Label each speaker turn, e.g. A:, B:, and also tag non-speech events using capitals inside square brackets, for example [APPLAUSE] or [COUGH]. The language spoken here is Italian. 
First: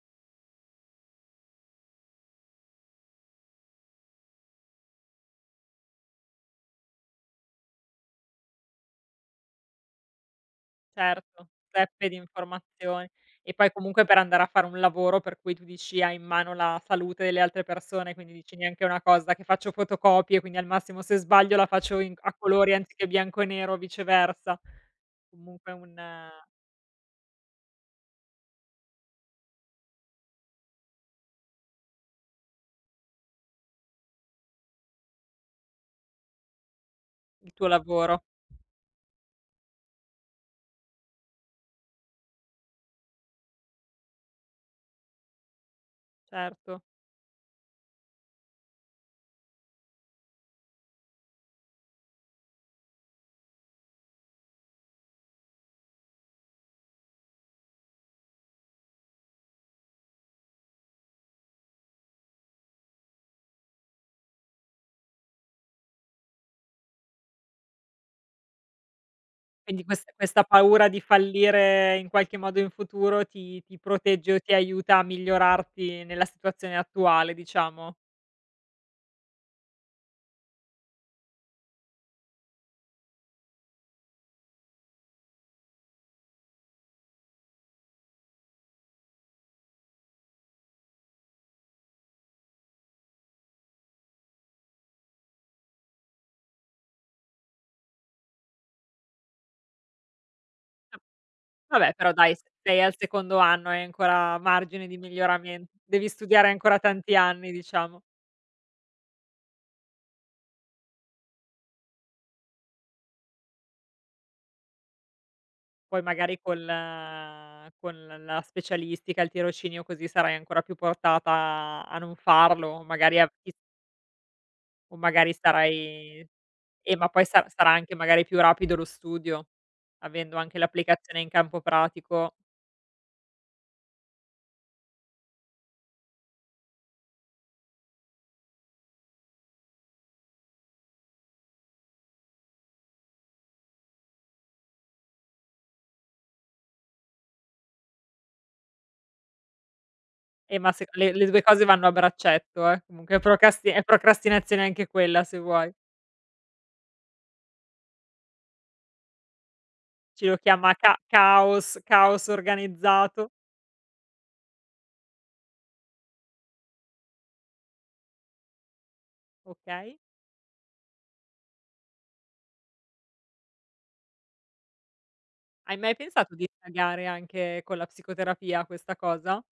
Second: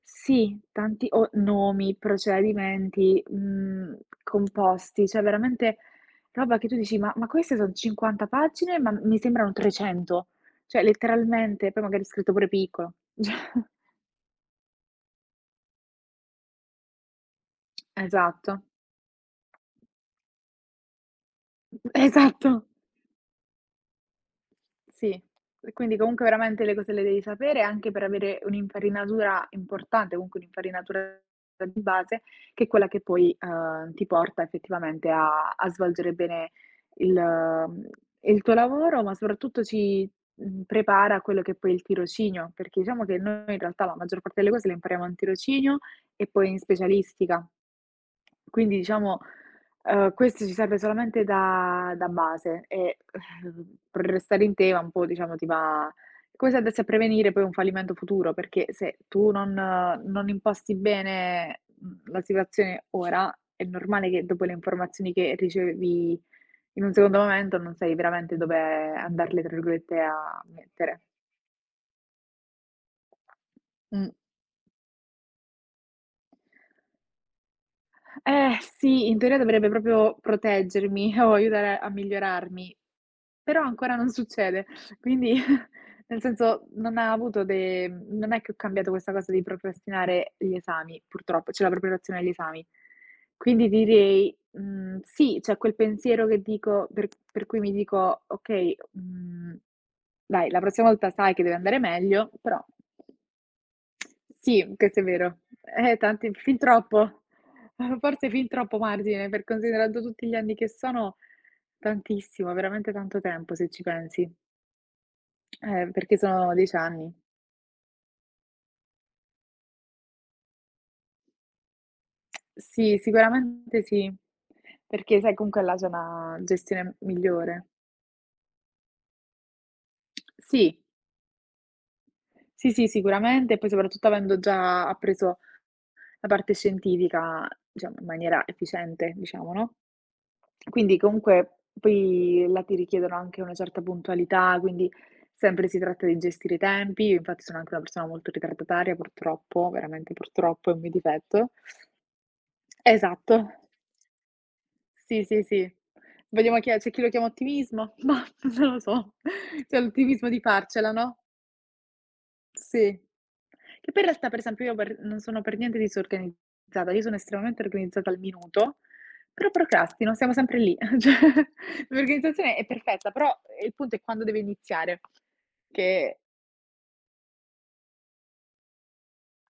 A: Sì, tanti o nomi, procedimenti, mhmm, composti; cioè, veramente roba che tu dici: “Ma ma queste son 50 pagine, ma mi sembrano 300.” Cioè,
B: Certo,
A: letteralmente, poi magari
B: zeppe di
A: scritto pure piccolo.
B: informazioni. E
A: [CHUCKLES]
B: poi comunque per andare a fare un lavoro per cui tu dici: “Hai in mano la salute delle altre persone”, quindi dici:
A: Esatto.
B: “Neanche una cosa che faccio fotocopie, quindi al massimo se sbaglio la
A: Mh mh
B: faccio in a
A: Esatto!
B: colori anziché bianco e nero o viceversa”.
A: Sì,
B: Comunque
A: pre
B: un
A: quindi comunque veramente le cose le devi sapere, anche per avere un'infarinatura importante, comunque un'infarinatura, ehm, di base, che è quella che poi, uhm, ti porta effettivamente a a svolgere bene il
B: Il tuo
A: mhmm,
B: lavoro.
A: il tuo lavoro, ma soprattutto ci, mhmm, prepara a quello che poi è il tirocinio, perché diciamo che noi in realtà la maggior parte delle cose le impariamo al tirocinio e poi in
B: Certo.
A: specialistica. Quindi diciamo, uhm, questo ci serve solamente da da base e, uhm, per restare in tema un po', diciamo, ti va come se andassi a prevenire poi un fallimento futuro, perché se tu non non imposti bene, mhmm, la situazione ora, è normale che dopo le informazioni che che ricevevi in un secondo momento non sai veramente dove andarle, tra
B: Quindi
A: virgolette,
B: quest
A: a
B: questa paura
A: "mettere".
B: di fallire in qualche modo in futuro ti ti
A: Mh.
B: protegge o ti aiuta a migliorarti nella situazione attuale, diciamo?
A: Eh, sì. In teoria dovrebbe proprio proteggermi o aiutare a migliorarmi, però ancora non succede. Quindi [CHUCKLES] nel senso, non ha avuto de non è che ho cambiato questa cosa di procrastinare gli esami, purtroppo, cioè la preparazione agli esami. Quindi direi, mhmm, sì, c'è quel pensiero che dico per per cui mi dico: “Okay, mhmm, dai, la prossima
B: Ah.
A: volta sai che deve andare
B: Vabbè, però
A: meglio”;
B: dai,
A: però
B: sei al
A: [TSK]
B: secondo anno, hai ancora
A: sì,
B: margine di
A: questo è vero.
B: miglioramen
A: Eh,
B: devi
A: tanti
B: studiare
A: fin
B: ancora tanti
A: troppo.
B: anni,
A: Uhm,
B: diciamo.
A: forse fin troppo margine, per considerando tutti gli anni che sono; tantissimo, veramente tanto tempo, se ci pensi. Eh,
B: Poi
A: perché
B: magari
A: sono
B: col
A: 10 anni.
B: con l la specialistica, il tirocinio, così, sarai ancora più portata a a non farlo,
A: Sì,
B: magari a ti
A: sicuramente sì.
B: O
A: Perché
B: magari
A: sai, comunque là c'è
B: starai
A: una gestione
B: eh,
A: m
B: ma poi sa
A: migliore.
B: sarà anche magari più rapido lo studio, avendo anche
A: Sì.
B: l'applicazione in campo pratico.
A: Sì, sì, sicuramente, e poi soprattutto avendo già appreso la parte scientifica, diciamo, in maniera efficiente, diciamo, no. Quindi, comunque, poi là ti richiedono anche una certa puntualità, quindi sempre si tratta di gestire i tempi. Infatti sono anche una persona molto ritardataria, purtroppo, veramente
B: Eh,
A: purtroppo,
B: ma
A: è un
B: se
A: mio
B: le le 2
A: difetto
B: cose vanno a braccetto, eh. Comunque
A: Esatto.
B: procasti è procrastinazione anche
A: Sì,
B: quella, se
A: sì, sì.
B: vuoi.
A: Vediamo chi è c'è chi lo chiama ottimismo, mah, non lo so. C'è
B: Chi
A: l'ottimismo
B: lo
A: di
B: chiama
A: farcela,
B: ca
A: no?
B: caos, caos
A: Sì.
B: organizzato.
A: Che poi in realtà, per esempio, io per non sono per niente disorganizzata, io sono estremamente organizzata al minuto, però
B: Okay.
A: procrastino, siamo sempre lì. Ehm, cioè, l'organizzazione è perfetta, però, ehm, il punto è quando deve iniziare,
B: Hai mai
A: che
B: pensato di indagare anche con la psicoterapia questa cosa?